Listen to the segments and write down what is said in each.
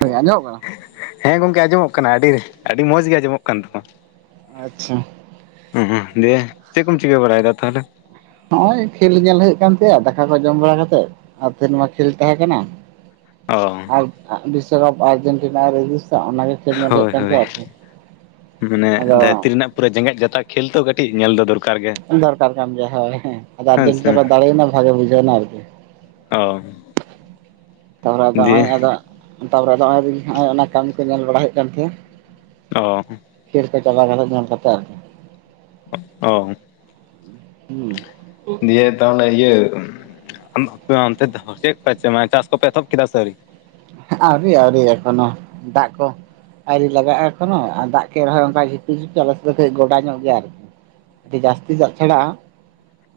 ᱦᱳᱭ ᱟᱸᱡᱚᱢᱚᱜ ᱠᱟᱱᱟ ᱦᱮᱸ ᱜᱚᱢᱠᱮ ᱟᱸᱡᱚᱢᱚᱜ ᱠᱟᱱᱟ ᱟᱹᱰᱤ, ᱟᱹᱰᱤ ᱢᱚᱸᱡᱽ ᱜᱮ ᱟᱸᱡᱚᱢᱚᱜ ᱠᱟᱱ ᱛᱟᱢᱟ᱾ ᱟᱪᱪᱷᱟ᱾ ᱩᱸ ᱦᱩᱸ ᱫᱤᱭᱮ, ᱪᱮᱫ ᱠᱚᱢ ᱪᱤᱠᱟᱹ ᱵᱟᱲᱟᱭᱮᱫᱟ ᱛᱟᱦᱚᱞᱮ? ᱱᱚᱜ ᱚᱭ ᱠᱷᱮᱞ ᱧᱮᱞ ᱦᱩᱭᱩᱜ ᱠᱟᱱ ᱛᱟᱦᱮᱫ-ᱟ ᱫᱟᱠᱟ ᱠᱚ ᱡᱚᱢ ᱵᱟᱲᱟ ᱠᱟᱛᱮᱜ ᱟᱨ ᱛᱮᱦᱮᱧ ᱢᱟ ᱠᱷᱮᱞ ᱛᱟᱦᱮᱸ ᱠᱟᱱᱟ᱾ ᱚᱻ ᱟᱨ ᱵᱤᱥᱥᱚᱠᱟᱯ ᱟᱨᱡᱮᱱᱴᱤᱱᱟ ᱨᱮᱡᱩᱥᱟ ᱚᱱᱟᱜᱮ ᱠᱷᱮᱞ ᱧᱮᱞ ᱦᱩᱭᱩᱜ ᱦᱳᱭ ᱠᱟᱱ ᱦᱳᱭ, ᱛᱟᱦᱮᱸᱜ ᱟᱨᱠᱤ ᱢᱟᱱᱮ ᱟᱫᱚ ᱫᱷᱟᱹᱨᱛᱤ ᱨᱮᱱᱟᱜ ᱯᱩᱨᱟᱹ ᱡᱮᱸᱜᱮᱫ ᱡᱟᱛᱟᱠ ᱠᱷᱮᱞ ᱛᱚ ᱠᱟᱹᱴᱤᱡ ᱧᱮᱞ ᱫᱚ ᱫᱚᱨ ᱫᱚᱨᱠᱟᱨ ᱠᱟᱱ ᱜᱮᱭᱟ ᱦᱳᱭ ᱦᱮᱸ, ᱟᱫᱚ ᱦᱮᱸ ᱥᱮ ᱟᱨᱡᱮᱱᱴᱤᱱᱟ ᱠᱚ ᱫᱟᱲᱮᱭᱱᱟ ᱵᱷᱟᱜᱮ ᱵᱩᱡᱷᱟᱹᱣᱱᱟ ᱟᱨᱠᱤ᱾ ᱚ᱾ ᱛᱟᱨ ᱯᱚᱨᱮ ᱟᱫᱚ ᱫᱤᱭᱮ ᱱᱚᱜᱼᱚᱭ ᱟᱫᱚ ᱛᱟᱨ ᱯᱚᱨᱮ ᱱᱚᱜᱼᱚᱭ ᱚᱱᱟ ᱠᱟᱹᱢᱤ ᱠᱚ ᱧᱮᱞ ᱵᱟᱲᱟ ᱦᱩᱭᱩᱜ ᱠᱟᱱ ᱛᱟᱦᱮᱸᱼᱟ᱾ ᱚ᱾ ᱠᱷᱮᱞ ᱠᱚ ᱪᱟᱵᱟ ᱫᱷᱟᱨᱟ ᱧᱮᱞ ᱠᱟᱛᱮ ᱟᱨᱠᱤ᱾ ᱚ, ᱦᱩᱸ ᱫᱤᱭᱮ ᱛᱟᱦᱚᱞᱮ ᱤᱭᱟᱹ ᱚᱱᱛᱮ ᱢᱮ [unintelligible] ᱪᱟᱥ ᱠᱚᱯᱮ ᱮᱛᱚᱦᱚᱰ ᱠᱮᱫᱟ ᱥᱮ ᱟᱹᱣᱨᱤ? ᱟᱹᱣᱨᱤ ᱟᱹᱣᱨᱤ ᱮᱠᱷᱚᱱᱳ ᱫᱟᱜ ᱠᱚ ᱟᱹᱣᱨᱤ ᱞᱟᱜᱟᱜᱼᱟ ᱠᱚᱱᱚ ᱟᱨ ᱫᱟᱜ ᱠᱮᱜ ᱨᱮᱦᱚᱸ ᱚᱱᱠᱟ ᱡᱷᱤᱯᱤᱨ ᱡᱷᱤᱯᱤᱨ ᱟᱞᱮ ᱥᱮᱫ ᱫᱚ ᱠᱟᱹᱡ ᱜᱚᱰᱟ ᱧᱚᱜ ᱜᱮᱭᱟ ᱟᱨᱠᱤ, ᱟᱹᱰᱤ ᱡᱟᱹᱥᱛᱤ ᱫᱟᱜ ᱪᱷᱟᱲᱟ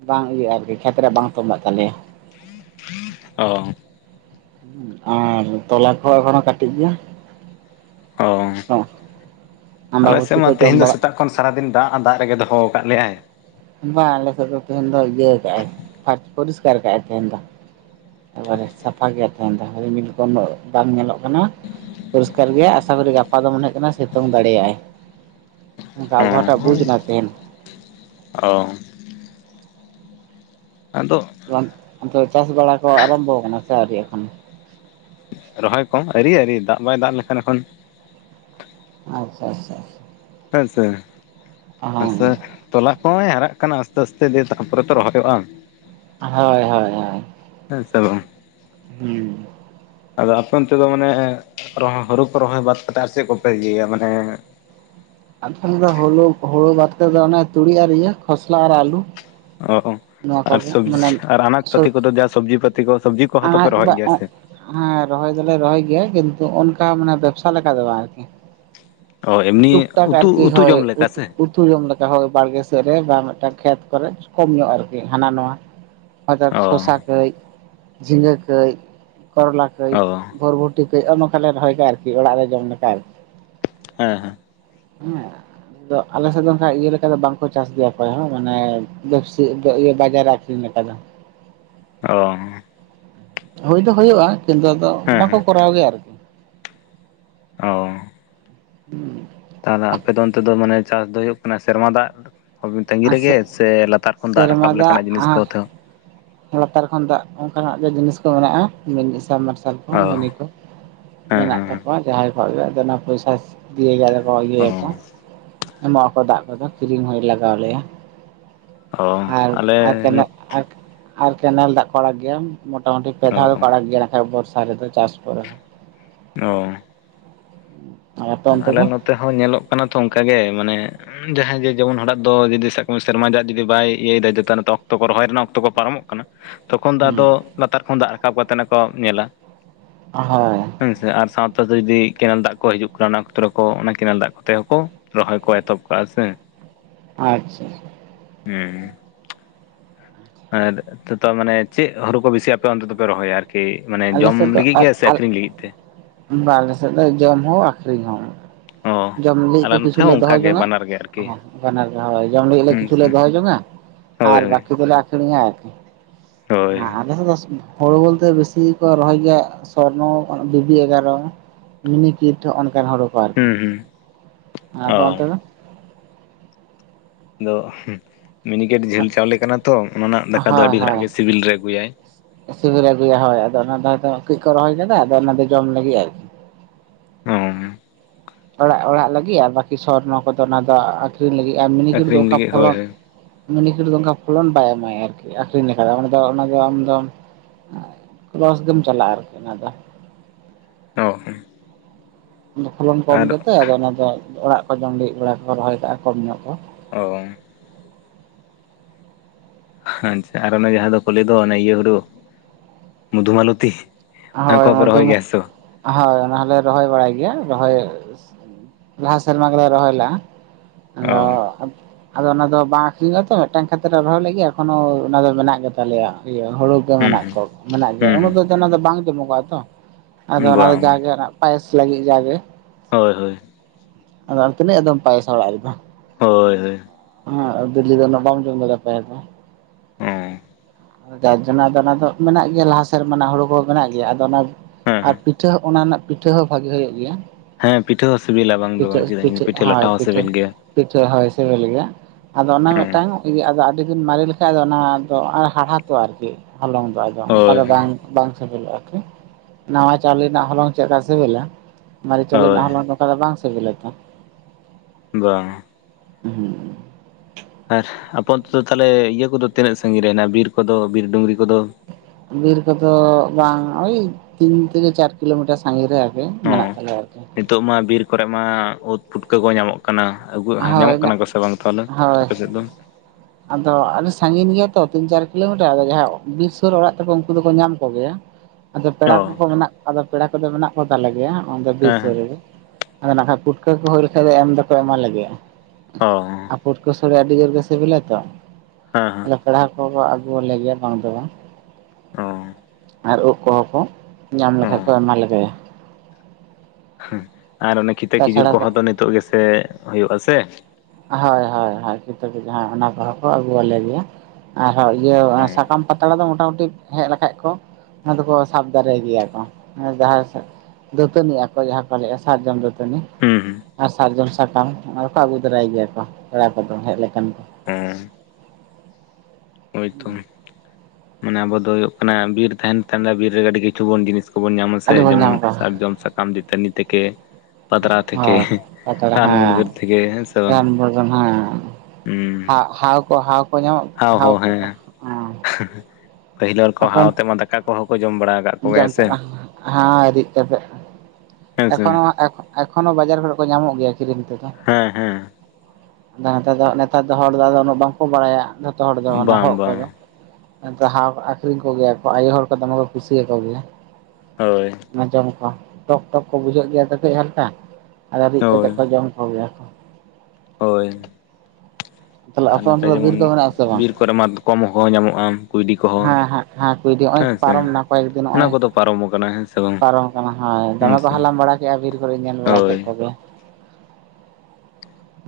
ᱵᱟᱝ ᱤᱭᱟᱹᱜᱼᱟ ᱟᱨᱠᱤ ᱠᱷᱮᱛᱨᱮ ᱵᱟᱝ ᱛᱚᱸᱢᱵᱟᱜ ᱛᱟᱞᱮᱭᱟ᱾ ᱚ, ᱟᱨ ᱛᱚᱞᱟ ᱠᱚᱦᱚᱸ ᱮᱠᱷᱚᱱᱳ ᱠᱟᱹᱴᱤᱡ ᱜᱮᱭᱟ, ᱚ ᱟ ᱟᱢᱵᱟᱵᱚᱛᱤ ᱠᱚ ᱡᱚᱢ ᱵᱟᱲᱟ ᱛᱚᱠᱷᱚᱱ ᱥᱟᱨᱟ ᱫᱤᱱ ᱫᱟᱜ ᱟᱨ ᱫᱟᱜ ᱨᱮᱜᱮ ᱫᱚᱦᱚ ᱟᱠᱟᱫ ᱞᱮᱭᱟᱭ, ᱵᱟᱝ ᱟᱞᱮ ᱥᱮᱫ ᱫᱚ ᱛᱮᱦᱮᱧ ᱫᱚ ᱤᱭᱟᱹ ᱠᱟᱜᱼᱟᱭ ᱯᱚᱨᱤᱥᱠᱟᱨ ᱠᱟᱜᱼᱟᱭ ᱛᱟᱦᱮᱧ ᱫᱚ, ᱮᱵᱟᱨᱮ ᱥᱟᱯᱷᱟ ᱜᱮ ᱛᱟᱦᱮᱧ ᱫᱚ ᱨᱤᱢᱤᱞ ᱠᱚ ᱩᱱᱟᱹᱜ ᱵᱟᱝ ᱧᱮᱞᱚᱜ ᱠᱟᱱᱟ᱾ ᱯᱚᱨᱤᱥᱠᱟᱨ ᱜᱮᱭᱟ ᱟᱥᱟ ᱠᱚᱨᱤ ᱜᱟᱯᱟ ᱫᱚ ᱢᱚᱱᱮ ᱦᱩᱭᱩᱜ ᱠᱟᱱᱟ ᱥᱤᱛᱩᱝ ᱫᱟᱲᱮᱭᱟᱜᱼᱟᱭ᱾ ᱟᱵᱽᱚᱦᱟᱣᱟ ᱦᱮᱸ ᱴᱟᱜ ᱵᱩᱡᱽᱱᱟ ᱛᱮᱦᱮᱧ, ᱚ, ᱟᱫᱚ, ᱪᱟᱥ ᱵᱟᱲᱟ ᱠᱚ ᱟᱨᱟᱢᱵᱚ ᱟᱠᱟᱱᱟ ᱥᱮ ᱟᱹᱣᱨᱤ ᱮᱠᱷᱚᱱ? ᱨᱚᱦᱚᱭ ᱠᱚ ᱟᱹᱨᱤ ᱟᱹᱨᱤ ᱫᱟᱜ ᱵᱟᱭ ᱫᱟᱜ ᱞᱮᱠᱷᱟᱱ ᱮᱠᱷᱚᱱ, ᱟᱪᱪᱷᱟ ᱟᱪᱪᱷᱟ, ᱦᱮᱸ ᱥᱮ ᱦᱮᱸ ᱟᱥᱮᱜ, ᱛᱚᱞᱟ ᱠᱚ ᱱᱚᱜᱚᱸᱭ ᱦᱟᱨᱟᱜ ᱠᱟᱱᱟ ᱟᱥᱛᱮ ᱟᱥᱛᱮ ᱫᱤᱭ ᱛᱟᱨ ᱯᱚᱨᱮ ᱛᱚ ᱨᱚᱦᱚᱭᱚᱜᱼᱟ᱾ ᱦᱳᱭ ᱦᱳᱭ ᱦᱳᱭ, ᱦᱮᱸ ᱥᱮ ᱵᱟᱝ? ᱦᱩᱸ, ᱟᱫᱚ ᱟᱯᱮ ᱚᱱᱛᱮ ᱫᱚ ᱢᱟᱱᱮ ᱦᱚᱲᱳ ᱠᱚ ᱨᱚᱦᱚᱭ ᱵᱟᱫ ᱠᱟᱛᱮ ᱟᱨ ᱪᱮᱫ ᱠᱚᱯᱮ ᱤᱭᱟᱹᱭᱟ? ᱢᱟᱱᱮ ᱟᱫᱷᱚᱢ ᱫᱚ ᱦᱩᱞᱳ ᱦᱩᱲᱳ ᱵᱟᱫ ᱠᱟᱛᱮ ᱚᱱᱮ ᱛᱩᱲᱤ ᱟᱨ ᱤᱭᱟᱹ ᱠᱷᱚᱥᱞᱟ ᱟᱨ ᱟᱞᱩ᱾ ᱚ ᱟᱨ ᱥᱚᱵᱡᱤ ᱟᱨ ᱟᱱᱟᱡ ᱯᱟᱟᱹᱛᱤ ᱠᱚᱫᱚ ᱡᱟ ᱥᱚᱵᱡᱤ ᱯᱟᱛᱤ ᱠᱚ ᱥᱚᱵᱡᱤ ᱠᱚ, ᱟᱨ [unintelligible] ᱦᱮᱸ ᱨᱚᱦᱚᱭ ᱫᱚᱞᱮ ᱨᱚᱦᱚᱭ ᱜᱮᱭᱟ᱾ ᱠᱤᱱᱛᱩ ᱚᱱᱠᱟ ᱢᱟᱱᱮ ᱵᱮᱵᱥᱟ ᱞᱮᱠᱟ ᱫᱚ ᱵᱟᱝ ᱟᱨᱠᱤ᱾ ᱚ ᱮᱢᱱᱤ ᱴᱩᱠ ᱴᱟᱠ ᱩᱛᱩ ᱟᱨᱠᱤ ᱩᱛᱩ ᱦᱳᱭ, ᱡᱚᱢ ᱞᱮᱠᱟ ᱥᱮ ᱩᱛᱩ ᱡᱚᱢ ᱞᱮᱠᱟ ᱦᱳᱭ ᱵᱟᱲᱜᱮ ᱥᱮᱫ ᱨᱮ ᱵᱟ ᱢᱤᱫᱴᱟᱝ ᱠᱷᱮᱛ ᱠᱚᱨᱮ ᱠᱚᱢ ᱧᱚᱜ ᱟᱨᱠᱤ ᱦᱟᱱᱟ ᱱᱟᱣᱟ᱾ ᱟᱨ ᱚ ᱥᱚᱥᱟ ᱠᱟᱹᱡ, ᱡᱷᱤᱸᱜᱟᱹ ᱠᱟᱹᱡ, ᱠᱚᱨᱚᱞᱟ ᱠᱟᱹᱡ, ᱚ ᱵᱚᱨᱵᱚᱴᱤ, ᱩᱛᱩ ᱠᱟᱹᱡ ᱚᱱ ᱚᱱᱠᱟᱞᱮ ᱨᱚᱦᱚᱭᱫᱟ ᱟᱨᱠᱤ ᱚᱲᱟᱜ ᱨᱮ ᱡᱚᱢ ᱞᱮᱠᱟ ᱟᱨᱠᱤ᱾ ᱦᱮᱸ ᱦᱮᱸ, ᱦᱮᱸ ᱟᱫᱚ ᱟᱞᱮᱥᱮᱫ ᱫᱚ ᱚᱱᱠᱟ ᱤᱭᱟᱹ ᱞᱮᱠᱟ ᱫᱚ ᱵᱟᱝᱠᱚ ᱪᱟᱥ ᱜᱮᱭᱟ ᱚᱠᱚᱭ ᱦᱚᱸ ᱢᱟᱱᱮ ᱵᱮᱥᱤ ᱤᱭᱟᱹ ᱵᱟᱡᱟᱨ ᱟᱹᱠᱷ ᱨᱤᱧ ᱞᱮᱠᱟᱫᱚ᱾ ᱚ, ᱦᱩᱭ ᱫᱚ ᱦᱩᱭᱩᱜ-ᱟ ᱠᱤᱱᱛᱩ ᱟᱫᱚ ᱦᱮᱸ ᱵᱟᱠᱚ ᱦᱮᱸ ᱠᱚᱨᱟᱣ ᱜᱮᱭᱟ ᱟᱨᱠᱤ, ᱚ, ᱦᱩᱸ, ᱛᱟᱦᱚᱞᱮ ᱟᱯᱮᱫᱚ ᱚᱱᱛᱮ ᱫᱚ ᱢᱟᱱᱮ ᱪᱟᱥ ᱫᱚ ᱦᱩᱭᱩᱜ ᱠᱟᱱᱟ ᱥᱮᱨᱢᱟ ᱫᱟᱜ ᱛᱟᱺᱜᱤ ᱟᱥᱮ ᱨᱮᱜᱮ ᱥᱮ ᱞᱟ ᱛᱟᱨ ᱠᱷᱚᱱ ᱫᱟᱜ ᱨᱟᱠᱟᱵ ᱥᱮᱨᱢᱟ ᱞᱮᱠᱟᱱᱟᱜ ᱡᱤᱱᱤᱥ ᱟᱨ ᱠᱚᱛᱮ ᱦᱚ? ᱞᱟᱛᱟᱨ ᱠᱷᱚᱱ ᱫᱟᱜ ᱚᱱᱠᱟᱱᱟᱜ ᱜᱮ ᱡᱤᱱᱤᱥ ᱠᱚ ᱢᱮᱱᱟᱜ-ᱟ, ᱢᱤᱱᱤ ᱥᱟᱰᱽᱢᱟᱨᱥᱟᱞ ᱠᱚ ᱚ ᱢᱤᱱᱤ ᱠᱚ᱾ ᱦᱮᱸ ᱢᱮᱱᱟᱜ ᱦᱮᱸ ᱦᱮᱸ ᱛᱟᱠᱚᱣᱟ ᱡᱟᱦᱟᱸᱭ ᱠᱷᱚᱣᱟ ᱜᱮ ᱟᱫᱚ ᱚᱱᱟ ᱯᱚᱭᱥᱟ ᱫᱤᱭᱮ ᱜᱮ ᱠᱚ ᱤᱭᱟᱹᱭᱟᱠᱚ ᱚ ᱮᱢᱚᱜ ᱟᱠᱚ ᱫᱟᱜ ᱠᱚᱫᱚ ᱠᱤᱨᱤᱧ ᱦᱩᱭ ᱞᱟᱜᱟᱣ ᱟᱞᱮᱭᱟ᱾ ᱚ ᱟᱨ, ᱟᱨ ᱟᱞᱮ ᱠᱮ ᱱᱚᱛ ᱟᱨ ᱠᱮᱱᱮᱞ ᱫᱟᱜ ᱠᱚ ᱟᱲᱟᱜ ᱜᱮᱭᱟ ᱢᱚᱴᱟᱢᱩᱴᱤ ᱯᱮ ᱫᱷᱟᱣ ᱫᱚ ᱠᱚ ᱚ ᱟᱲᱟᱜ ᱜᱮᱭᱟ ᱵᱟᱠᱷᱟᱡ ᱵᱚᱨᱥᱟ ᱨᱮᱫᱚ ᱪᱟᱥ ᱯᱚᱨᱮ ᱦᱚᱸ᱾ ᱚᱻ ᱟᱨ ᱟᱯᱮ ᱚᱱᱛᱮ ᱟᱞᱮ ᱫᱚ ᱱᱚᱛᱮ ᱦᱚᱸ ᱧᱮᱞᱚᱜ ᱠᱟᱱᱟ ᱛᱚ ᱚᱱᱠᱟ ᱜᱮ ᱢᱟᱱᱮᱼᱼ ᱡᱟᱦᱟᱸᱭ ᱡᱮ ᱡᱮᱢᱚᱱ ᱦᱚᱲᱟᱜ ᱫᱚ ᱡᱩᱫᱤ ᱥᱟᱠᱟᱢ ᱥᱮᱨᱢᱟ ᱡᱟᱜ ᱡᱩᱫᱤ ᱵᱟᱭ ᱤᱭᱟᱹᱭᱮᱫᱟ ᱡᱚᱛᱮ ᱱᱚ ᱚᱠᱛᱚ ᱠᱚ ᱨᱚᱦᱚᱭ ᱨᱮᱱᱟᱜ ᱚᱠᱛᱚ ᱠᱚ ᱯᱟᱨᱚᱢᱚᱜ ᱠᱟᱱᱟ᱾ ᱛᱚᱠᱷᱚᱱ ᱫᱚ ᱟᱫᱚ ᱦᱩᱸ ᱞᱟᱛᱟᱨ ᱠᱷᱚᱱ ᱫᱟᱜ ᱨᱟᱠᱟᱵ ᱠᱟᱛᱮ ᱠᱚ ᱧᱮᱞᱟ᱾ ᱦᱳᱭ ᱦᱮᱸᱥᱮ ᱟᱨ ᱥᱟᱶᱛᱮᱛᱮ ᱡᱩᱫᱤ ᱠᱮᱱᱮᱞ ᱫᱟᱜ ᱠᱚ ᱦᱤᱡᱩᱜᱼᱟ ᱨᱟᱱᱟ ᱠᱚᱛᱨᱟᱹ ᱠᱚ ᱚᱱᱟ ᱠᱮᱱᱮᱞ ᱫᱟᱜ ᱠᱚᱛᱮ ᱦᱚᱸᱠᱚ ᱨᱚᱦᱚᱭ ᱠᱚ ᱮᱛᱚᱦᱚᱵ ᱠᱟᱜᱼᱟ ᱥᱮ᱾ ᱟᱪᱪᱷᱟ, ᱦᱩᱸ ᱟᱨ ᱱᱤᱛᱚᱜ ᱫᱚ ᱢᱟᱱᱮ ᱪᱮᱫ ᱦᱩᱨᱩ ᱠᱚ ᱵᱤᱥᱤ ᱟᱯᱮ ᱚᱱᱛᱮ ᱫᱚᱯᱮ ᱨᱚᱦᱚᱭᱟ ᱟᱨᱠᱤ᱾ ᱢᱟᱱᱮ ᱡᱚᱢ ᱞᱟᱹᱜᱤᱫ ᱜᱮ ᱥᱮ ᱟᱠᱷᱨᱤᱧ ᱞᱟᱹᱜᱤᱫ ᱛᱮ? ᱵᱟᱝ ᱟᱞᱮ ᱥᱮᱫ ᱫᱚ ᱡᱚᱢ ᱦᱚᱸ ᱟᱠᱷᱨᱤᱧ ᱦᱚᱸ ᱚ ᱡᱚᱢ ᱞᱟᱹᱜᱤᱫ ᱟᱞᱮ ᱠᱚ ᱱᱚᱛᱮ ᱦᱚᱸ ᱠᱤᱪᱷᱩᱞᱮ ᱚᱱᱠᱟ ᱫᱚᱦᱚ ᱜᱮ ᱡᱚᱝᱼᱟ᱾ ᱵᱟᱱᱟᱨ ᱜᱮ ᱟᱨᱠᱤ ᱵᱟᱱᱟᱨ ᱜᱮ ᱦᱳᱭ ᱡᱚᱢ ᱞᱟᱹᱜᱤᱫ ᱞᱮ ᱠᱤᱪᱷᱩ ᱞᱮ ᱦᱩᱸ ᱫᱚᱦᱚ ᱡᱚᱝᱼᱟ ᱦᱳᱭ ᱟᱨ ᱦᱳᱭ ᱵᱟᱠᱤ ᱫᱚᱞᱮᱼᱼ ᱟᱠᱷᱨᱤᱧᱟ ᱦᱳᱭ ᱟᱞᱮᱦᱚᱸ ᱫᱚᱥ ᱦᱳᱲᱩ ᱵᱚᱞᱛᱮ ᱵᱮᱥᱤᱼᱼ ᱠᱚ ᱨᱚᱦᱚᱭ ᱜᱮᱭᱟ ᱥᱚᱨᱱᱚ ᱵᱤ ᱵᱤ ᱮᱜᱟᱨᱚ ᱢᱤᱱᱤᱠᱤᱴᱳ ᱦᱚᱸ ᱚᱱᱠᱟᱱ ᱦᱩᱲᱩ ᱠᱚᱼᱼ ᱟᱨᱠᱤ ᱦᱩᱸ ᱦᱩᱸ ᱟᱨ ᱫᱚ ᱚ ᱚᱱᱛᱮ ᱫᱚ? ᱟᱫᱚ ᱢᱤᱱᱤᱜᱮᱴ ᱡᱷᱟᱹᱞ ᱪᱟᱣᱞᱮ ᱠᱟᱱᱟ ᱛᱚ ᱚᱱᱟ ᱨᱮᱱᱟᱜ ᱫᱟᱠᱟ ᱫᱚ ᱟᱹᱰᱤ ᱦᱚᱲᱟᱜ ᱜᱮ ᱥᱤᱵᱤᱞ ᱨᱮ ᱟᱹᱜᱩᱭᱟᱭ ᱥᱤᱵᱤᱞᱮ ᱟᱹᱜᱩᱭᱟ ᱦᱳᱭ ᱟᱫᱚ ᱚᱱᱟ ᱫᱚ ᱠᱟᱹᱡ ᱠᱚ ᱨᱚᱦᱚᱭ ᱞᱮᱫᱟ ᱟᱫᱚ ᱚᱱᱟ ᱫᱚ ᱡᱚᱢ ᱞᱟᱹᱜᱤᱫ ᱟᱨᱠᱤᱼᱼ ᱦᱩᱸᱻ ᱚᱲᱟᱜ ᱚᱲᱟᱜ ᱞᱟᱹᱜᱤᱫ ᱟᱨ ᱵᱟᱹᱠᱤ ᱥᱚᱨᱱᱚ ᱠᱚᱫᱚ ᱚᱱᱟ ᱫᱚ ᱟᱠᱷᱨᱤᱧ ᱞᱟᱹᱜᱤᱫ ᱢᱤᱱᱤᱠᱤᱴ ᱫᱚ ᱟᱹᱠᱷᱨᱤᱧ ᱚᱱᱠᱟ ᱞᱟᱹᱜᱤᱫ ᱦᱳᱭ ᱯᱷᱚᱞᱚᱱᱼᱼ ᱦᱳᱭ ᱢᱤᱱᱤᱠᱤᱴ ᱫᱚ ᱚᱱᱠᱟ ᱯᱷᱚᱞᱚᱱ ᱵᱟᱭ ᱮᱢᱟᱭᱟ ᱟᱨᱠᱤ ᱟᱠᱷᱨᱤᱧ ᱞᱮᱠᱟ ᱚᱱᱟ ᱫᱚ ᱚᱱᱟ ᱫᱚ ᱟᱢ ᱫᱚᱢᱼᱼ ᱞᱚᱥ ᱜᱮᱢ ᱪᱟᱞᱟᱜᱼᱟ ᱟᱨᱠᱤ ᱚᱱᱟ ᱫᱚ ᱚ ᱯᱷᱚᱞᱚᱱ ᱠᱚᱢ ᱟᱨ ᱜᱮᱛᱮ ᱟᱫᱚ ᱚᱱᱟ ᱫᱚ ᱚᱲᱟᱜ ᱠᱚ ᱡᱚᱢ ᱞᱟᱜᱤᱛ ᱵᱟᱲᱟ ᱠᱚ ᱨᱚᱦᱚᱭ ᱠᱟᱜᱼᱟ ᱠᱚᱢ ᱧᱚᱜ᱾ ᱚᱻ ᱟᱪᱪᱷᱟ ᱟᱨ ᱚᱱᱮ ᱡᱟᱦᱟᱸ ᱫᱚᱠᱚ ᱞᱟᱹᱭ ᱫᱚ ᱚᱱᱟ ᱤᱭᱟᱹ ᱦᱩᱲᱩ ᱠᱚ ᱢᱳᱷᱩᱢᱟᱞᱚᱛᱤ᱾ ᱦᱳᱭ ᱢᱚᱫᱷᱩᱢᱩ ᱦᱳᱭ ᱚᱱᱟ ᱦᱚᱞᱮ ᱨᱚᱦᱚᱭ ᱵᱟᱲᱟᱭ ᱜᱮᱭᱟ ᱨᱚᱦᱚᱭᱼᱼ ᱞᱟᱦᱟ ᱥᱮᱨᱢᱟ ᱜᱮᱞᱮ ᱨᱚᱦᱚᱭ ᱞᱮᱭᱟ ᱚ ᱟᱫᱚᱼᱼ ᱟᱫᱚ ᱚᱱᱟ ᱫᱚ ᱵᱟᱝ ᱟᱠᱷᱨᱤᱧᱚᱜᱼᱟ ᱛᱚ ᱢᱤᱫᱴᱟᱝ ᱠᱷᱟᱹᱛᱤᱨ ᱮᱵᱷᱟᱣ ᱞᱟᱜᱤᱫ ᱮᱠᱷᱚᱱᱚ ᱚᱱᱟ ᱫᱚ ᱢᱮᱱᱟᱜ ᱜᱮᱛᱟᱞᱮᱭᱟ ᱤᱭᱟᱹ ᱦᱩᱲᱩ ᱦᱩᱸ ᱢᱮᱱᱟᱜ ᱠᱚ ᱢᱮᱱᱟᱜ ᱜᱮᱭᱟ ᱦᱩᱸ ᱩᱱᱟᱹᱜ ᱫᱚ ᱚᱱᱟ ᱫᱚ ᱵᱟᱝ ᱡᱚᱢᱚᱜᱚᱜᱼᱟ ᱛᱚ ᱟᱫᱚ ᱦᱩᱸ ᱚᱱᱟ ᱫᱚ ᱵᱟᱝ ᱡᱟᱜᱮ ᱚᱱᱟ ᱯᱟᱭᱮᱥ ᱞᱟᱜᱤᱛ ᱡᱟᱜᱮᱼᱼ ᱦᱳᱭ ᱦᱳᱭ ᱟᱫᱚ ᱛᱤᱱᱟᱹᱜ ᱟᱫᱚᱢ ᱯᱟᱭᱮᱥᱟ ᱚᱲᱟᱜ ᱨᱮ ᱫᱚ᱾ ᱦᱳᱭ ᱦᱳᱭ ᱦᱩᱸ ᱫᱤᱞᱤ ᱫᱚ ᱵᱟᱢ ᱡᱚᱢᱚᱱ ᱫᱚ [unintelligible] ᱚ ᱦᱮᱸ ᱡᱟᱨ ᱡᱚᱱᱱᱚ ᱟᱫᱚ ᱚᱱᱟ ᱫᱚ ᱢᱮᱱᱟᱜ ᱜᱮᱭᱟ ᱞᱟᱦᱟ ᱥᱮᱨᱢᱟ ᱨᱮᱱᱟᱜ ᱦᱩᱲᱩ ᱠᱚ ᱢᱮᱱᱟᱜ ᱜᱮᱭᱟ ᱟᱫᱚ ᱚᱱᱟᱼᱼ ᱟᱨ ᱦᱮᱸ ᱯᱤᱴᱷᱟᱹ ᱦᱚᱸ ᱚᱱᱟ ᱨᱮᱱᱟᱜ ᱯᱤᱴᱷᱟᱹ ᱦᱚᱸ ᱵᱷᱟᱜᱮ ᱦᱩᱭᱩᱜ ᱜᱮᱭᱟ᱾ ᱦᱮᱸ ᱯᱤᱴᱷᱟᱹ ᱦᱚᱸ ᱥᱤᱵᱤᱞᱟ ᱵᱟᱝ ᱫᱚ ᱯᱤᱴᱷᱟᱹ ᱵᱟᱝ ᱯᱤᱴᱷᱟᱹ ᱞᱟᱴᱷᱟ ᱦᱳᱭ ᱦᱚᱸ ᱯᱤᱴᱷᱟᱹ ᱥᱤᱵᱤᱞ ᱜᱮᱭᱟ᱾ ᱯᱤᱴᱷᱟᱹ ᱦᱳᱭ ᱥᱤᱵᱤᱞ ᱜᱮᱭᱟ ᱟᱫᱚ ᱚᱱᱟ ᱢᱤᱫᱴᱟᱝ ᱤᱭᱟᱹ ᱟᱫᱚ ᱟᱹᱰᱤ ᱫᱤᱱ ᱢᱟᱨᱮ ᱞᱮᱠᱷᱟᱱ ᱚᱱᱟ ᱫᱚᱼᱼ ᱦᱟᱲᱦᱟ ᱛᱚ ᱟᱨᱠᱤ ᱦᱚᱞᱚᱝ ᱫᱚ ᱟᱫᱚ ᱚᱱᱠᱟ ᱫᱚ ᱦᱳᱭ ᱵᱟᱝ᱾ ᱵᱟᱝ ᱥᱤᱵᱤᱞᱚᱜ ᱟᱨᱠᱤ ᱱᱟᱣᱟ ᱪᱟᱣᱞᱮ ᱨᱮᱱᱟᱜ ᱦᱚᱞᱚᱝ ᱪᱮᱫᱞᱮᱠᱟ ᱥᱤᱵᱤᱞᱟ ᱢᱟᱨᱮ ᱪᱟᱣᱞᱮ ᱦᱳᱭ ᱨᱮᱱᱟᱜ ᱦᱚᱞᱚᱝ ᱫᱚᱼᱼ ᱚ ᱫᱚ ᱵᱟᱝ ᱥᱤᱵᱤᱞ ᱛᱚ, ᱵᱟᱝ ᱦᱩᱸ ᱟᱨ ᱟᱯᱟ ᱛᱚᱛᱚ ᱛᱟᱦᱚᱞᱮ ᱤᱭᱟᱹ ᱠᱚᱫᱚ ᱛᱤᱱᱟᱹᱜ ᱥᱟᱺᱜᱤᱧ ᱨᱮ ᱦᱮᱱᱟᱜᱼᱟ ᱵᱤᱨ ᱠᱚᱫᱚ ᱵᱤᱨ ᱰᱩᱝᱨᱤ ᱠᱚᱫᱚ᱾ ᱵᱤᱨ ᱠᱚᱫᱚ ᱵᱟᱝ ᱳᱭ ᱛᱤᱱ ᱛᱷᱮᱮᱠᱮ ᱪᱟᱨ ᱠᱤᱞᱳᱢᱤᱴᱟᱨ ᱥᱟᱺᱜᱤᱧ ᱨᱮ ᱟᱨᱠᱤ ᱚ ᱢᱮᱱᱟᱜ ᱛᱟᱞᱮᱭᱟ ᱟᱨᱠᱤ᱾ ᱱᱤᱛᱚᱜ ᱢᱟ ᱵᱤᱨ ᱠᱚᱨᱮ ᱢᱟ ᱩᱫᱽ ᱯᱩᱴᱠᱟᱹ ᱠᱚ ᱧᱟᱢᱚᱜ ᱠᱟᱱᱟ ᱟᱹᱜᱩ ᱦᱟᱸ ᱦᱳᱭ ᱧᱟᱢᱚᱜ ᱠᱟᱱᱟ ᱠᱚᱥᱮ ᱵᱟᱝ ᱛᱟᱦᱚᱞᱮ ᱦᱳᱭ ᱟᱯᱮ ᱥᱮᱫ ᱫᱚ? ᱟᱫᱚ ᱟᱹᱰᱤ ᱥᱟᱺᱜᱤᱧ ᱜᱮᱭᱟ ᱛᱚ ᱛᱤᱱ ᱪᱟᱨ ᱠᱤᱞᱳᱢᱤᱴᱟᱨ ᱟᱫᱚ ᱡᱟᱦᱟᱸ ᱵᱤᱨ ᱥᱩᱨ ᱨᱮ ᱚᱲᱟᱜ ᱛᱟᱠᱚ ᱩᱱᱠᱩ ᱫᱚᱠᱚ ᱧᱟᱢ ᱠᱚ ᱜᱮᱭᱟ᱾ [inaudible] ᱟᱫᱚ ᱯᱮᱲᱟ ᱚ ᱠᱚᱠᱚ ᱢᱮᱱᱟᱜ, ᱟᱫᱚ ᱯᱮᱲᱟ ᱠᱚᱫᱚ ᱢᱮᱱᱟᱜ ᱠᱚ ᱛᱟᱞᱮ ᱜᱮᱭᱟ ᱚᱸᱰᱮ ᱵᱤᱨ ᱦᱮᱸ ᱥᱳᱨ ᱦᱮᱸ ᱨᱮᱜᱮ᱾ ᱟᱫᱚ ᱱᱟᱠᱷᱟᱡ ᱯᱩᱴᱠᱟᱹ ᱠᱚ ᱦᱩᱭ ᱞᱮᱠᱷᱟᱡ ᱮᱢ ᱫᱚᱠᱚ ᱮᱢᱟ ᱞᱮ ᱜᱮᱭᱟ᱾ ᱚ ᱦᱚᱸ᱾ ᱟᱨ ᱯᱩᱴᱠᱟᱹ ᱥᱳᱲᱮ ᱟᱹᱰᱤ ᱡᱳᱨ ᱜᱮ ᱥᱤᱵᱤᱞᱟ ᱛᱚ᱾ ᱦᱮᱸ ᱦᱮᱸ᱾ ᱞᱟᱠᱲᱟ ᱦᱚᱠᱚ ᱠᱚ ᱟᱹᱜᱩᱣᱟᱞᱮᱭᱟᱞᱮ ᱜᱮᱭᱟ ᱵᱟᱝ ᱫᱚ ᱵᱟᱝ᱾ ᱚ᱾ ᱟᱨ ᱩᱫᱽ ᱠᱚᱦᱚᱸ ᱠᱚ ᱧᱟᱢ ᱚ ᱞᱮᱠᱷᱟᱡ ᱠᱚ ᱮᱢᱟ ᱞᱮᱜᱮᱭᱟ᱾ ᱦᱩ ᱸ ᱟᱨ ᱚᱱᱮ ᱠᱤᱛᱟᱹ ᱠᱷᱤᱡᱩᱨ ᱛᱟᱪᱷᱟᱲᱟ ᱠᱚᱦᱚᱸ ᱛᱚ ᱱᱤᱛᱚᱜ ᱜᱮᱥᱮ ᱦᱩᱭᱩᱜ-ᱟ ᱥᱮ᱾ ᱦᱳᱭ ᱦᱳᱭ ᱦᱳᱭ ᱠᱤᱛᱟᱹ ᱠᱚ ᱡᱟᱦᱟᱸ ᱚᱱᱟ ᱠᱚᱦᱚᱸ ᱠᱚ ᱟᱹᱜᱩᱣᱟᱞᱮ ᱜᱮᱭᱟ, ᱟᱨᱦᱚᱸ ᱤᱭᱟᱹ ᱚᱱᱟ ᱦᱩᱸ ᱥᱟᱠᱟᱢ ᱯᱟᱛᱲᱟ ᱫᱚ ᱢᱚᱴᱟᱢᱩᱴᱤ ᱦᱮᱡ ᱞᱮᱠᱷᱟᱡ ᱠᱚ ᱚᱱᱟ ᱫᱚᱠᱚ ᱥᱟᱵ ᱫᱟᱨᱮᱭ ᱜᱮᱭᱟ ᱠᱚ, ᱚᱱᱮ ᱡᱟᱦᱟᱸᱭ ᱥᱮᱫ ᱫᱟᱹᱛᱟᱹᱱᱤ ᱟᱠᱚ ᱡᱟᱦᱟᱸ ᱠᱚ ᱞᱟᱹᱭᱮᱜ-ᱟ ᱥᱟᱨᱡᱚᱢ ᱫᱟᱹᱛᱟᱹᱱᱤ᱾ ᱦᱩᱸ ᱦᱩᱸ᱾ ᱟᱨ ᱥᱟᱨᱡᱚᱢ ᱥᱟᱠᱟᱢ ᱚᱱᱟ ᱫᱚᱠᱚ ᱟᱹᱜᱩ ᱫᱚᱨᱟᱭ ᱜᱮᱭᱟ ᱠᱚ ᱯᱮᱲᱟ ᱠᱚᱫᱚ ᱦᱮᱡ ᱞᱮᱠᱷᱟᱱ ᱠᱚ᱾ ᱦᱮᱸ᱾ ᱦᱳᱭ ᱛᱚ ᱢᱟᱱᱮ ᱟᱵᱚ ᱫᱚ ᱦᱩᱭᱩᱜ ᱠᱟᱱᱟ ᱵᱤᱨ ᱛᱟᱦᱮᱱ ᱛᱮ ᱚᱸᱰᱮ ᱵᱤᱨ ᱨᱮ ᱟᱹᱰᱤ ᱠᱤᱪᱷᱩ ᱵᱚᱱ ᱡᱤᱱᱤᱥ ᱠᱚᱵᱚᱱ ᱧᱟᱢᱟ ᱥᱮ ᱟᱹᱰᱤ ᱵᱚᱱ ᱡᱮᱢᱚᱱ ᱧᱟᱢ ᱠᱚᱣᱟ ᱥᱟᱨᱡᱚᱢ ᱥᱟᱠᱟᱢ ᱫᱟᱹᱛᱟᱹᱱᱤ ᱛᱮᱠᱮ ᱦᱳᱭ ᱯᱟᱛᱲᱟ ᱦᱟᱸ ᱛᱷᱮᱠᱮ ᱦᱮᱸ ᱥᱮ ᱵᱟᱝ ᱨᱟᱱ ᱢᱩᱨᱜᱟᱹᱱ ᱦᱟᱸ ᱦᱩᱸ ᱦᱟ-ᱦᱟᱣ᱾ ᱠᱚ ᱦᱟᱣ ᱠᱚ ᱧᱟᱢᱚᱜ ᱦᱟᱣ ᱦᱚᱸ ᱦᱮᱸ, ᱠᱚ ᱦᱮᱸ ᱯᱟᱹᱦᱤᱞ ᱦᱚᱲ ᱠᱚ ᱦᱟᱣ ᱛᱮᱢᱟ ᱫᱟᱠᱟ ᱠᱚᱦᱚᱸ ᱠᱚ ᱡᱚᱢ ᱵᱟᱲᱟᱣ ᱠᱟᱫᱽ᱾ [unintelligible] ᱦᱟᱸᱣ ᱨᱤᱫ ᱠᱟᱛᱮᱫ ᱦᱮᱸ ᱥᱮ ᱮᱠᱷᱳᱱᱳ ᱮᱠᱷᱳ ᱮᱠᱷᱚᱱᱳ ᱵᱟᱡᱟᱨ ᱠᱚᱨᱮᱜ ᱠᱚ ᱧᱟᱢᱚᱜ ᱜᱮᱭᱟ ᱠᱤᱨᱤᱧ ᱛᱮᱫᱚ᱾ ᱦᱮᱸ ᱦᱮᱸ ᱟᱫᱚ ᱦᱮᱛᱟᱨ ᱫᱚ ᱱᱮᱛᱟᱨ ᱫᱚ ᱦᱚᱲ ᱫᱚ ᱟᱫᱚ ᱩᱱᱟᱹᱜ ᱵᱟᱝᱠᱚ ᱵᱟᱲᱟᱭᱟ ᱡᱷᱚᱛᱚ ᱦᱚᱲ ᱫᱚ ᱚᱱᱟ ᱵᱟᱝ ᱦᱚᱜ ᱵᱟᱝ ᱠᱚᱫᱚ᱾ ᱟᱫᱚ ᱦᱟᱣ ᱠᱚ ᱟᱠᱷᱨᱤᱧ ᱠᱚ ᱜᱮᱭᱟ ᱠᱚ, ᱟᱭᱳ ᱦᱚᱲ ᱠᱚ ᱫᱚᱢᱮ ᱠᱚ ᱠᱩᱥᱤᱭᱟᱠᱚ ᱜᱮᱭᱟ᱾ ᱦᱳᱭ᱾ ᱚᱱᱟ ᱡᱚᱢ ᱠᱚ, ᱴᱚᱠ ᱴᱚᱠ ᱠᱚ ᱵᱩᱡᱷᱟᱹᱜ ᱜᱮᱭᱟ ᱠᱟᱹᱴᱤᱡ ᱦᱟᱞᱠᱟ ᱟᱫᱚ ᱨᱤᱫ ᱠᱟᱛᱮ ᱦᱳᱭ ᱠᱚ ᱡᱚᱢ ᱠᱚ ᱜᱮᱭᱟ ᱠᱚ᱾ ᱦᱳᱭ᱾ ᱛᱟᱦᱚᱞᱮ ᱟᱨ ᱟᱯᱮ ᱱᱚᱛᱮ ᱚᱱᱛᱮ ᱫᱚ ᱡᱮᱢᱚᱱ ᱵᱤᱨ ᱠᱚ ᱢᱮᱱᱟᱜ ᱟᱥᱮ ᱵᱟᱝ ᱵᱤᱨ ᱠᱚᱨᱮ ᱢᱟᱛᱠᱚᱢ ᱦᱚᱸ ᱧᱟᱢᱚᱜ-ᱟ, ᱠᱩᱭᱰᱤ ᱠᱚᱦᱚᱸ᱾ ᱦᱮᱸ ᱦᱮᱸ ᱦᱮᱸ ᱠᱩᱭᱰᱤ ᱦᱚᱜ -ᱚᱭ ᱦᱮᱸ ᱥᱮ ᱯᱟᱨᱚᱢᱱᱟ ᱠᱚᱭᱮᱠ ᱫᱤᱱ ᱱᱚᱜ-ᱚᱭ᱾ ᱚᱱᱟ ᱠᱚᱫᱚ ᱯᱟᱨᱚᱢ ᱟᱠᱟᱱᱟ ᱦᱮᱸ᱾ ᱥᱮ ᱵᱟᱝ ᱯᱟᱨᱚᱢ ᱠᱟᱱᱟ ᱦᱳᱭ ᱫᱚᱢᱮ ᱦᱮᱸ ᱠᱚ ᱥᱮ ᱦᱟᱞᱟᱢ ᱵᱟᱲᱟ ᱠᱮᱫ-ᱟ ᱵᱤᱨ ᱠᱚᱨᱮᱧ ᱧᱮᱞ ᱵᱟᱲᱟ ᱠᱮᱫ ᱦᱳᱭ ᱠᱚᱜᱮᱭᱟ᱾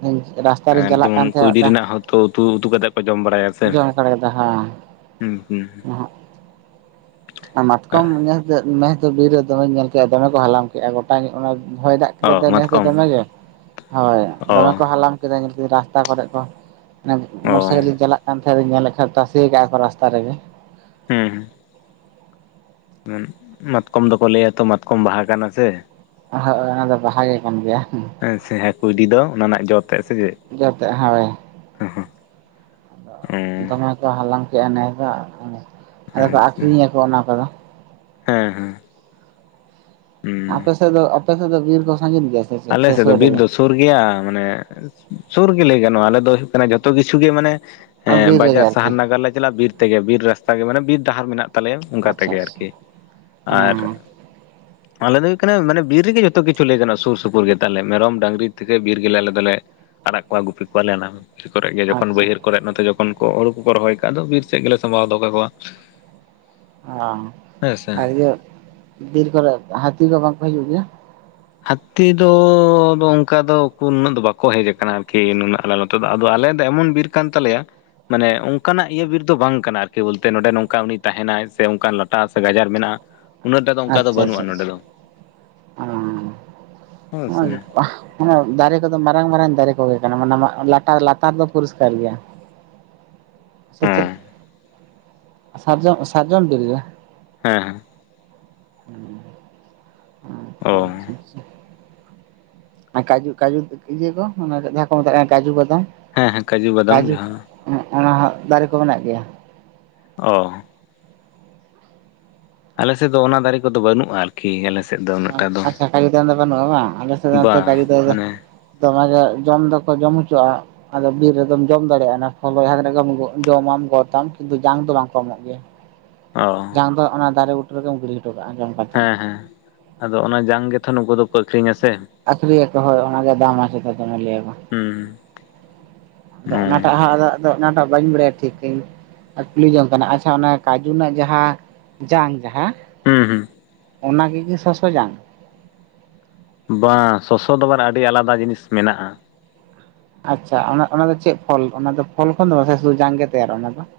ᱤᱧ ᱨᱟᱥᱛᱟ ᱮ ᱨᱤᱧ ᱪᱟᱞᱟᱜ ᱡᱮᱢᱚᱱ ᱠᱟᱱ ᱛᱟᱦᱮᱸᱫ ᱠᱩᱭᱰᱤ ᱢᱤᱫᱴᱟᱝ ᱨᱮᱱᱟᱜ ᱦᱚᱸᱛᱚ ᱩᱛᱩ ᱩᱛᱩ ᱠᱟᱛᱮ ᱠᱚ ᱡᱚᱢ ᱵᱟᱲᱟᱭᱟ ᱥᱮᱱ᱾ ᱡᱚᱢ ᱠᱟᱲ ᱠᱮᱫᱟ ᱦᱮᱸ ᱦᱩᱸ ᱦᱩᱸ᱾ ᱟᱨ ᱢᱟᱛᱠᱚᱢ ᱱᱮᱥ ᱫᱚ ᱱᱮᱥ ᱫᱚ ᱵᱤᱨ ᱨᱮ ᱫᱚᱢᱮᱧ ᱧᱮᱞ ᱠᱮᱫ-ᱟ ᱫᱚᱢᱮ ᱠᱚ ᱦᱟᱞᱟᱢ ᱠᱮᱫ-ᱟ ᱜᱚᱴᱟᱜᱮ ᱚᱱᱟ ᱦᱚᱭ ᱫᱟᱜ ᱚ ᱤᱭᱟᱹ ᱫᱚ ᱱᱮᱥ ᱫᱚ ᱢᱟᱛᱠᱚᱢ ᱫᱚᱢᱮᱜ ᱜᱮ, ᱦᱳᱭ ᱚ ᱫᱚᱢᱮ ᱠᱚ ᱦᱟᱞᱟᱝ ᱠᱮᱫᱟ ᱧᱮᱞ ᱠᱤᱫᱟᱹᱧ ᱨᱟᱥᱛᱟ ᱠᱚᱨᱮᱜ ᱠᱚ ᱱᱮ ᱚ ᱢᱚᱴᱚᱨ ᱥᱟᱭᱠᱮᱞ ᱛᱤᱧ ᱪᱟᱞᱟᱜ ᱠᱟᱱ ᱛᱟᱦᱮᱸᱫ ᱫᱚᱧ ᱧᱮᱞᱮᱫ ᱠᱷᱟᱱ ᱛᱟᱥᱮ ᱠᱟᱜ-ᱟ ᱠᱚ ᱨᱟᱥᱛᱟ ᱨᱮᱜᱮ᱾ ᱦᱩᱸ ᱦᱩᱸ᱾ ᱢᱟᱛᱠᱚᱢ ᱫᱚᱠᱚ ᱞᱟᱹᱭᱟ ᱛᱚ ᱢᱟᱛᱠᱚᱢ ᱵᱟᱦᱟ ᱠᱟᱱᱟ ᱥᱮ᱾ ᱦᱳᱭ ᱚᱱᱟ ᱫᱚ ᱵᱟᱦᱟ ᱜᱮ ᱠᱟᱱ ᱜᱮᱭᱟ ᱾ ᱦᱮᱸ ᱥᱮ ᱦᱮᱸ ᱠᱩᱭᱰᱤ ᱫᱚ ᱚᱱᱟ ᱨᱮᱱᱟᱜ ᱡᱚ ᱛᱮᱜ ᱥᱮ ᱪᱮᱜ? ᱡᱚ ᱛᱮᱜ ᱦᱳᱭ ᱾ ᱟᱫᱚ ᱫᱚᱢᱮ ᱠᱚ ᱦᱟᱞᱟᱝ ᱠᱮᱜᱼᱟ ᱱᱮᱥ ᱫᱚ᱾ ᱟᱪᱪᱷᱟ ᱟᱫᱚ ᱠᱚ ᱟᱹᱠᱷᱨᱤᱧ ᱟᱠᱚ ᱚᱱᱟ ᱠᱚᱫᱚ ᱾ ᱦᱮᱸ ᱦᱮᱸ ᱾ ᱟᱯᱮ ᱥᱮᱫ ᱫᱚ, ᱟᱯᱮ ᱥᱮᱫ ᱫᱚ ᱵᱤᱨ ᱠᱚ ᱥᱟᱺᱜᱤᱧ ᱜᱮᱭᱟ ᱾ ᱟᱞᱮ ᱥᱮᱫ ᱫᱚ ᱵᱤᱨ ᱫᱚ ᱥᱩᱨ ᱜᱮᱭᱟ ᱢᱟᱱᱮ ᱥᱩᱨ ᱜᱮ ᱞᱟᱹᱭ ᱜᱟᱱᱚᱜᱼᱟ᱾ ᱟᱞᱮ ᱫᱚ ᱦᱩᱭᱩᱜ ᱠᱟᱱᱟ ᱡᱚᱛᱚ ᱠᱤᱪᱷᱩ ᱜᱮ ᱢᱟᱱᱮ ᱦᱮᱸ ᱵᱤᱨ ᱨᱮᱜᱮ ᱵᱟᱡᱟᱨ ᱟᱨᱠᱤ ᱥᱟᱦᱟᱨ ᱱᱟᱜᱟᱨ ᱞᱮ ᱪᱟᱞᱟᱜᱼᱟ᱾ ᱵᱤᱨ ᱛᱮᱜᱮ ᱵᱤᱨ ᱨᱟᱥᱛᱟ ᱜᱮ ᱢᱟᱱᱮ ᱵᱤᱨ ᱰᱟᱦᱟᱨ ᱢᱮᱱᱟᱜ ᱛᱟᱞᱮᱭᱟ ᱚᱱᱠᱟ ᱟᱪᱪᱷᱟ ᱛᱮᱜᱮ ᱟᱪᱪᱷᱟ ᱟᱨᱠᱤ ᱟᱨ ᱦᱮᱸ ᱟᱞᱮ ᱫᱚ ᱦᱩᱭᱩᱜ ᱠᱟᱱᱟ᱾ ᱢᱟᱱᱮ ᱵᱤᱨ ᱨᱤᱜᱤ ᱡᱚᱛᱚ ᱠᱤᱪᱷᱩ ᱞᱟᱹᱭ ᱜᱟᱱᱚᱜ-ᱟ ᱥᱩᱨ ᱥᱩ ᱯᱩᱨ ᱜᱮᱛᱟᱞᱮ ᱢᱮᱨᱚᱢ, ᱰᱟᱝᱨᱤ ᱛᱮᱜᱮ ᱵᱤᱨ ᱜᱮᱞᱮ ᱟᱞᱮ ᱫᱚᱞᱮ ᱟᱲᱟᱜ ᱠᱚᱣᱟ ᱜᱩᱯᱤ ᱠᱚᱣᱟᱞᱮ ᱚᱱᱟ ᱦᱚᱸ ᱾ ᱠᱚᱨᱮᱡ ᱜᱮ ᱡᱚᱠᱷᱚᱱ ᱟᱪᱪᱷᱟ ᱵᱟᱹᱭᱦᱟᱹᱲ ᱠᱚᱨᱮᱜ ᱱᱚᱛᱮ ᱡᱚᱠᱷᱚᱱ ᱠᱚ ᱦᱳᱲᱩ ᱠᱚᱠᱚ ᱨᱚᱦᱚᱭ ᱠᱟᱜᱼᱟ ᱫᱚ ᱵᱤᱨ ᱥᱮᱜ ᱜᱮᱞᱮ ᱥᱟᱢᱵᱟᱣ ᱫᱚᱦᱚ ᱟᱠᱚᱣᱟ ᱾ ᱚ ᱟᱨ ᱤᱭᱟᱹ ᱵᱤᱨ ᱠᱚᱨᱮ ᱦᱟᱹᱛᱤ ᱠᱚ ᱵᱟᱝ ᱠᱚ ᱦᱤᱡᱩᱜ ᱜᱤᱭᱟ? ᱦᱟᱹᱛᱤ ᱫᱚ ᱚᱝᱠᱟ ᱫᱚ ᱩᱠᱩ ᱱᱩᱱᱟᱹᱜ ᱫᱚ ᱵᱟᱠᱚ ᱦᱮᱡ ᱟᱠᱟᱱᱟ ᱟᱨᱠᱤ ᱱᱩᱱᱟᱹᱜ ᱟᱞᱮ ᱛᱚᱫᱚ ᱟᱫᱚ ᱟᱞᱮ ᱫᱚ ᱮᱢᱚᱱ ᱵᱤᱨ ᱠᱟᱱ ᱛᱟᱞᱮᱭᱟ ᱢᱟᱱᱮ ᱚᱝᱠᱟᱱᱟᱜ ᱤᱭᱟᱹ ᱵᱤᱨ ᱫᱚ ᱵᱟᱝ ᱠᱟᱱᱟ ᱟᱨᱠᱤ ᱵᱚᱞᱛᱮ ᱱᱚᱸᱰᱮ ᱱᱚᱝᱠᱟ ᱩᱱᱤ ᱛᱟᱦᱮᱱᱟᱭ ᱥᱮ ᱚᱝᱠᱟᱱ ᱞᱟ ᱴᱟ ᱥᱮ ᱜᱟᱡᱟᱲ ᱢᱮᱱᱟᱜᱼᱟ ᱾ ᱟᱪᱪᱷᱟ ᱟᱪᱪᱷᱟ ᱟᱪᱪᱷᱟ ᱟ ᱦᱮᱸ ᱥᱮ ᱦᱚᱜ-ᱚᱭ ᱨᱩᱯᱟ ᱢᱟᱱᱮ ᱫᱟᱨᱮ ᱠᱚᱫᱚ ᱢᱟᱨᱟᱝ ᱢᱟᱨᱟᱝ ᱫᱟᱨᱮ ᱠᱚᱜᱮ ᱠᱟᱱᱟ, ᱢᱚᱱᱮ ᱢᱟᱜ ᱞᱟᱴᱟᱨ ᱞᱟᱛᱟᱨ ᱫᱚ ᱯᱚᱨᱤᱥᱠᱟᱨ ᱜᱮᱭᱟ ᱾ ᱥᱮ ᱪᱮᱫ ᱦᱮᱸ ᱥᱟᱨᱡᱚᱱ ᱥᱟᱨᱡᱚᱢ ᱵᱤᱨ ᱜᱮ ᱾ ᱦᱮᱸ ᱦᱮᱸ ᱾ ᱦᱮᱸ ᱚ ᱟᱪᱪᱷᱟ, ᱟᱪᱪᱷᱟ, ᱟᱪᱪᱷᱟ ᱾ ᱟᱨ ᱠᱟᱡᱩ ᱠᱟᱡᱩ ᱤᱭᱟᱹ ᱠᱚ ᱚᱱᱟ ᱴᱟᱜ ᱡᱟᱦᱟᱸ ᱠᱚ ᱢᱮᱛᱟᱜ ᱠᱟᱱᱟ ᱠᱟᱡᱩ ᱵᱟᱫᱟᱢ ᱾ ᱦᱮᱸ, ᱦᱮᱸ ᱠᱟᱡᱩ ᱵᱟᱫᱟᱢ ᱡᱟᱦᱟᱸ ᱦᱮᱜ ᱚᱱᱟ ᱦᱟᱸᱜ ᱫᱟᱨᱮ ᱠᱚ ᱢᱮᱱᱟᱜ ᱜᱮᱭᱟ᱾ ᱚ ᱟᱞᱮ ᱥᱮᱜ ᱫᱚ ᱚᱱᱟ ᱫᱟᱨᱮ ᱠᱚᱫᱚ ᱵᱟᱹᱱᱩᱜᱼᱟ ᱾ ᱠᱤ ᱟᱞᱮ ᱥᱮᱫ ᱫᱚ ᱩᱱᱟᱹᱜ ᱴᱟ ᱫᱚ ᱟᱪᱪᱷᱟ ᱠᱟᱡᱩ ᱫᱚ ᱵᱟᱹᱱᱩᱜ-ᱟ ᱵᱟᱝ ᱾ᱟᱞᱮ ᱥᱮᱜ ᱫᱚ ᱱᱚᱛᱮ ᱠᱟᱡᱩ ᱵᱟᱝ ᱫᱟᱨᱮ ᱫᱚ ᱢᱟᱱᱮ ᱛᱚ ᱚᱱᱟᱜᱮ ᱡᱚᱢ ᱫᱚᱠᱚ ᱡᱚᱢ ᱦᱚᱪᱚᱜᱼᱟ ᱾ ᱟᱫᱚ ᱵᱤᱨ ᱨᱮᱫᱚᱢ ᱡᱚᱢ ᱫᱟᱲᱮᱭᱟᱜᱼᱟ ᱱᱟ ᱯᱷᱚᱞ ᱡᱟᱦᱟᱸ ᱛᱤᱱᱟᱹᱜ ᱜᱮᱢ ᱡᱚᱢᱟᱢ ᱜᱚᱫᱟᱢ ᱠᱤᱱᱛᱩ ᱡᱟᱝ ᱫᱚ ᱵᱟᱝ ᱠᱚ ᱮᱢᱚᱜ ᱜᱮᱭᱟ ᱾ ᱚ ᱡᱟᱝ ᱫᱚ ᱚᱱᱟ ᱫᱟᱨᱮ ᱵᱩᱴᱟᱹ ᱨᱮᱜᱮᱢ ᱜᱤᱰᱤ ᱦᱚᱴᱚ ᱠᱟᱜᱼᱟ ᱡᱚᱝ ᱦᱮᱸ, ᱦᱮᱸ ᱾ ᱟᱫᱚ ᱚᱱᱟ ᱡᱟᱝ ᱜᱮᱛᱚ ᱱᱩᱠᱩ ᱫᱚᱠᱚ ᱟᱹᱠᱷᱨᱤᱧᱟ ᱥᱮ ᱾ ᱟᱹᱠᱷᱨᱤᱧᱭᱟ ᱠᱚ ᱦᱳᱭ ᱚᱱᱟ ᱜᱮ ᱫᱟᱢᱟ ᱥᱮ ᱪᱮᱫ ᱫᱚᱢᱮ ᱞᱟᱹᱭᱟ ᱠᱚ ᱾ ᱦᱩᱸ, ᱦᱩᱸ ᱾ ᱟᱫᱚ ᱚᱱᱟᱴᱟᱜ ᱦᱟᱸᱜ, ᱟᱫᱚ ᱚᱱᱟᱴᱟᱜ ᱵᱟᱹᱧ ᱵᱟᱲᱟᱭᱟ ᱴᱷᱤᱠ, ᱴᱷᱤᱠ ᱾ ᱟᱴᱤ ᱞᱤᱧ ᱡᱚᱢᱠᱟᱱᱟ ᱟᱪᱪᱷᱟ ᱚᱱᱟ ᱠᱟᱡᱩ ᱨᱮᱱᱟᱜ ᱡᱟᱦᱟᱸ ᱡᱟᱝ ᱡᱟᱦᱟᱸ ᱦᱩᱸ, ᱦᱩᱸ ᱾ ᱚᱱᱟ ᱜᱤᱠᱤ ᱥᱚᱥᱚ ᱡᱟᱝ? ᱵᱟᱝ ᱥᱚᱥᱚ ᱫᱚ ᱟᱵᱟᱨ ᱟᱹᱰᱤ ᱟᱞᱟᱫᱟ ᱡᱤᱱᱤᱥ ᱢᱮᱱᱟᱜᱼᱟ ᱾ ᱟᱪᱪᱷᱟ ᱾ ᱚᱱᱟ ᱫᱚ ᱪᱮᱜ ᱯᱷᱚᱞ, ᱚᱱᱟ ᱫᱚ ᱯᱷᱚᱞ ᱠᱷᱚᱱ ᱫᱚ ᱦᱮᱸ ᱥᱮ ᱥᱩᱫᱷᱩ ᱡᱟᱝ ᱜᱮ ᱛᱮᱭᱟᱨᱚᱜ-ᱟ ᱚᱱᱟ ᱫᱚ?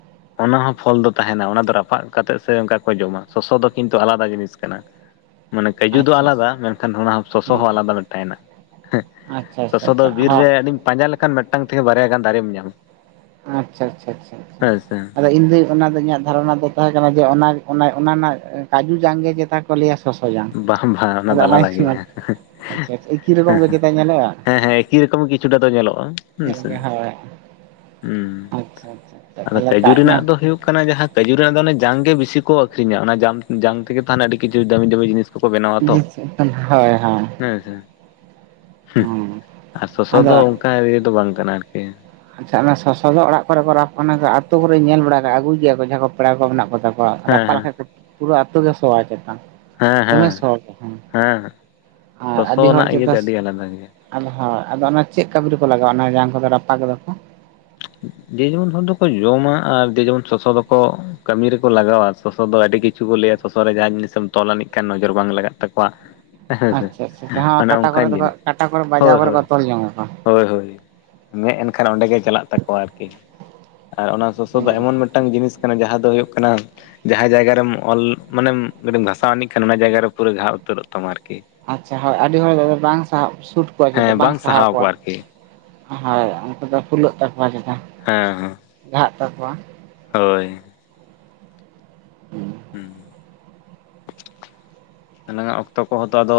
ᱚᱱᱟ ᱦᱚᱸ ᱯᱷᱚᱞ ᱫᱚ ᱛᱟᱦᱮᱱᱟ᱾ ᱚᱱᱟ ᱫᱚ ᱨᱟᱯᱟᱜ ᱠᱟᱛᱮᱜ ᱥᱮ ᱚᱝᱠᱟ ᱠᱚ ᱡᱚᱢᱟ᱾ ᱥᱚᱥᱚ ᱫᱚ ᱠᱤᱱᱛᱩ ᱟᱞᱟᱫᱟ ᱡᱤᱱᱤᱥ ᱠᱟᱱᱟ ᱾ ᱢᱟᱱᱮ ᱠᱟᱹᱡᱩ ᱫᱚ ᱟᱪᱪᱷᱟ ᱟᱪᱪᱷᱟ ᱟᱞᱟᱫᱟ᱾ ᱢᱮᱱᱠᱷᱟᱱ ᱚᱱᱟ ᱥᱚᱥᱚ ᱦᱮᱸ ᱦᱚᱸ ᱟᱞᱟᱫᱟ ᱛᱟᱦᱮᱱᱟ ᱦᱮᱸ ᱟᱪᱪᱷᱟ ᱾ ᱟᱪᱪᱷᱟ ᱥᱚᱥᱚ ᱫᱚ ᱟᱪᱪᱷᱟ ᱵᱤᱨ ᱦᱳᱭ ᱨᱮ ᱟᱹᱰᱤᱧ ᱯᱟᱸᱡᱟ ᱞᱮᱠᱷᱟᱱ ᱢᱤᱫᱴᱟᱝ ᱛᱷᱮᱠᱮ ᱵᱟᱨᱭᱟ ᱜᱟᱱ ᱫᱟᱨᱮᱢ ᱧᱟᱢᱟ ᱾ ᱟᱪᱪᱷᱟ ᱟᱪᱪᱷᱟ ᱟᱪᱪᱷᱟ ᱟᱪᱪᱷᱟ ᱾ ᱤᱧᱫᱚᱧ ᱚᱱᱟ ᱫᱚ ᱤᱧᱟᱹᱜ ᱫᱷᱟᱨᱚᱱᱟ ᱫᱚ ᱛᱟᱦᱮᱸ ᱠᱟᱱᱟ ᱡᱮ ᱚᱱᱟ ᱚᱱᱟ ᱨᱮᱱᱟᱜ ᱠᱟᱡᱩ ᱡᱟᱝ ᱜᱮ ᱪᱮᱛᱟᱠ ᱠᱚ ᱞᱟᱹᱭᱟ ᱥᱚᱥᱚ ᱡᱟᱝ ᱵᱟᱝ ᱵᱟᱝ ᱟᱫᱚ ᱫᱚ ᱚᱱᱟ ᱟᱞᱟᱫᱟ ᱜᱮᱭᱟ ᱮᱠᱤ ᱨᱚᱠᱚᱢ ᱜᱮ ᱥᱮᱪᱮᱛᱟ ᱧᱮᱞᱚᱜᱼᱟ᱾ ᱦᱮᱸ ᱦᱮᱸ ᱮᱠᱤ ᱨᱚᱠᱚᱢ ᱠᱤᱪᱷᱩᱴᱟ ᱫᱚ ᱧᱮᱞᱚᱜᱼᱟ ᱦᱮᱸ ᱧᱮᱞ ᱥᱮ᱾ ᱦᱳᱭ᱾ ᱦᱩᱸ ᱟᱪᱪᱷᱟ ᱟᱪᱪᱷᱟ ᱟᱪᱪᱷᱟ ᱟᱫᱚ ᱛᱟᱦᱚᱞᱮ ᱠᱷᱟᱡᱩ ᱠᱟᱜ ᱢᱮ ᱨᱮᱱᱟᱜ ᱫᱚ ᱦᱩᱭᱩᱜ ᱦᱩᱭᱩᱜ ᱠᱟᱱᱟ ᱡᱟᱦᱟᱸ ᱠᱟᱹᱡᱩ ᱨᱮᱱᱟᱜ ᱫᱚ ᱚᱱᱟᱮ ᱡᱟᱝ ᱜᱮ ᱵᱤᱥᱤ ᱠᱚ ᱟᱹᱠᱷᱨᱤᱧᱟ ᱚᱱᱟ ᱡᱟᱝ ᱛᱮᱜᱮ ᱛᱟᱦᱮᱱᱟ ᱟᱹᱰᱤ ᱠᱤᱪᱷᱩ ᱫᱟᱹᱢᱤ ᱫᱟᱹᱢᱤ ᱡᱤᱱᱤᱥ ᱠᱚ ᱠᱚ ᱵᱮᱱᱟᱣᱟ ᱛᱚ ᱦᱳᱭ ᱦᱳᱭ ᱦᱮᱸ ᱥᱮ ᱦᱩᱸ ᱾ ᱟᱨ ᱥᱚᱥᱚ ᱟᱫᱚ ᱫᱚ ᱚᱱᱠᱟ ᱤᱭᱟᱹ ᱫᱚ ᱵᱟᱝ ᱠᱟᱱᱟ ᱟᱨᱠᱤ ᱟᱪᱪᱷᱟ ᱚᱱᱟ ᱥᱚᱥᱚ ᱫᱚ ᱚᱲᱟᱜ ᱠᱚᱨᱮ ᱠᱚ ᱨᱟᱯᱚᱜᱼᱟ ᱟᱛᱳ ᱠᱚᱨᱮ ᱧᱮᱞ ᱵᱟᱲᱟ ᱟᱹᱜᱩᱭ ᱜᱮᱭᱟ ᱠᱚ ᱡᱟᱦᱟᱸᱭ ᱠᱚ ᱯᱮᱲᱟ ᱠᱚ ᱢᱮᱱᱟᱜ ᱠᱚᱛᱟ ᱠᱚᱣᱟ᱾ ᱦᱮᱸ ᱨᱟᱯᱟ ᱦᱮᱸ ᱞᱮᱠᱷᱟᱡ ᱯᱩᱨᱟᱹ ᱟᱹᱛᱩ ᱠᱮ ᱥᱚᱣᱟ ᱪᱮᱛᱟ᱾ ᱦᱮᱸ ᱫᱚᱢᱮ ᱦᱮᱸ ᱥᱚᱣᱟ ᱦᱮᱸ ᱟᱨ ᱟᱹᱰᱤ ᱥᱚᱥᱚ ᱦᱚᱲ ᱨᱮᱱᱟᱜ ᱤᱭᱟᱹ ᱥᱮᱪᱮᱛᱟ ᱫᱚ ᱟᱹᱰᱤ ᱟᱞᱟᱫᱟ ᱜᱮᱭᱟ ᱟᱫᱚ ᱦᱳᱭ ᱟᱫᱚ ᱚᱱᱟ ᱪᱮᱫ ᱠᱟᱹᱢᱤ ᱠᱚ ᱞᱟᱜᱟᱣᱟ ᱚᱱᱟ ᱡᱟᱝ ᱠᱚᱫᱚ ᱨᱟᱯᱟᱜ ᱠᱚᱫᱚ? ᱡᱮ ᱡᱮᱢᱚᱱ ᱦᱚᱲ ᱫᱚᱠᱚ ᱡᱚᱢᱟ ᱟᱨ ᱡᱮ ᱡᱮᱢᱚᱱ ᱥᱚᱥᱚ ᱫᱚᱠᱚ ᱠᱟᱹᱢᱤ ᱨᱮᱠᱚ ᱞᱟᱜᱟᱣᱟ ᱥᱚᱥᱚ ᱫᱚ ᱟᱹᱰᱤ ᱠᱤᱪᱷᱩ ᱠᱚ ᱞᱟᱹᱭᱟ ᱥᱚᱥᱚ ᱨᱮ ᱡᱟᱦᱟᱸ ᱡᱤᱱᱤᱥᱮᱢ ᱛᱚᱞ ᱟᱹᱱᱤᱡ ᱠᱷᱟᱱ ᱱᱚᱡᱚᱨ ᱵᱟᱝ ᱞᱟᱜᱟᱜ ᱛᱟᱠᱚᱣᱟ᱾ [inaudible] ᱟᱪᱪᱷᱟ ᱟᱪᱪᱷᱟ ᱡᱟᱦᱟᱸ ᱚᱱᱮ ᱠᱟᱴᱟ ᱠᱚᱨᱮ ᱚᱱᱠᱟᱱ ᱫᱚ ᱡᱤᱱᱤᱥ ᱠᱟᱴᱟ ᱠᱚᱨᱮ ᱵᱟᱡᱟᱣ ᱦᱳᱭ ᱠᱚᱨᱮ ᱠᱚ ᱦᱳᱭ ᱛᱚᱞ ᱡᱚᱝ ᱟᱠᱚ ᱠᱚᱣᱟ᱾ ᱦᱳᱭ ᱦᱳᱭ ᱢᱮᱫ ᱮᱱᱠᱷᱟᱱ ᱚᱸᱰᱮ ᱜᱮ ᱪᱟᱞᱟᱜ ᱛᱟᱠᱚᱣᱟ ᱟᱨᱠᱤ᱾ ᱟᱨ ᱚᱱᱟ ᱥᱚᱥᱚ ᱫᱚ ᱦᱮᱸ ᱮᱢᱚᱱ ᱢᱤᱫᱴᱟᱝ ᱡᱤᱱᱤᱥ ᱠᱟᱱᱟ ᱡᱟᱦᱟᱸ ᱫᱚ ᱦᱩᱭᱩᱜ ᱠᱟᱱᱟ ᱡᱟᱦᱟᱸ ᱡᱟᱭᱜᱟ ᱨᱮᱢ ᱚᱞ ᱢᱟᱱᱮᱢ ᱜᱷᱟᱥᱟᱣ ᱟᱱᱤᱡ ᱠᱷᱟᱱ ᱚᱱᱟ ᱡᱟᱭᱜᱟ ᱨᱮ ᱯᱩᱨᱟᱹ ᱜᱷᱟᱜ ᱩᱛᱟᱹᱨᱚᱜ ᱛᱟᱢᱟ ᱟᱨᱠᱤ᱾ ᱟᱪᱪᱷᱟ ᱦᱳᱭ ᱟᱹᱰᱤ ᱦᱚᱲ ᱫᱚ ᱵᱟᱝ ᱥᱟᱦᱟᱣ ᱥᱩᱴ ᱠᱚᱣᱟ ᱪᱮᱫ ᱵᱟᱝ ᱥᱟᱦᱟᱣ ᱠᱚᱣᱟ᱾ ᱦᱳᱭ ᱩᱱᱠᱩ ᱫᱚ ᱯᱷᱩᱞᱟᱹᱜ ᱛᱟᱠᱚᱣᱟ ᱡᱟᱦᱟ᱾ ᱦᱮᱸ ᱦᱮᱸ᱾ ᱜᱷᱟᱜ ᱛᱟᱠᱚᱣᱟ᱾ ᱦᱳᱭ᱾ ᱦᱩᱸ ᱮᱱᱟᱟᱜ ᱚᱠᱛᱚ ᱠᱚᱦᱚᱸ ᱛᱚ ᱟᱫᱚ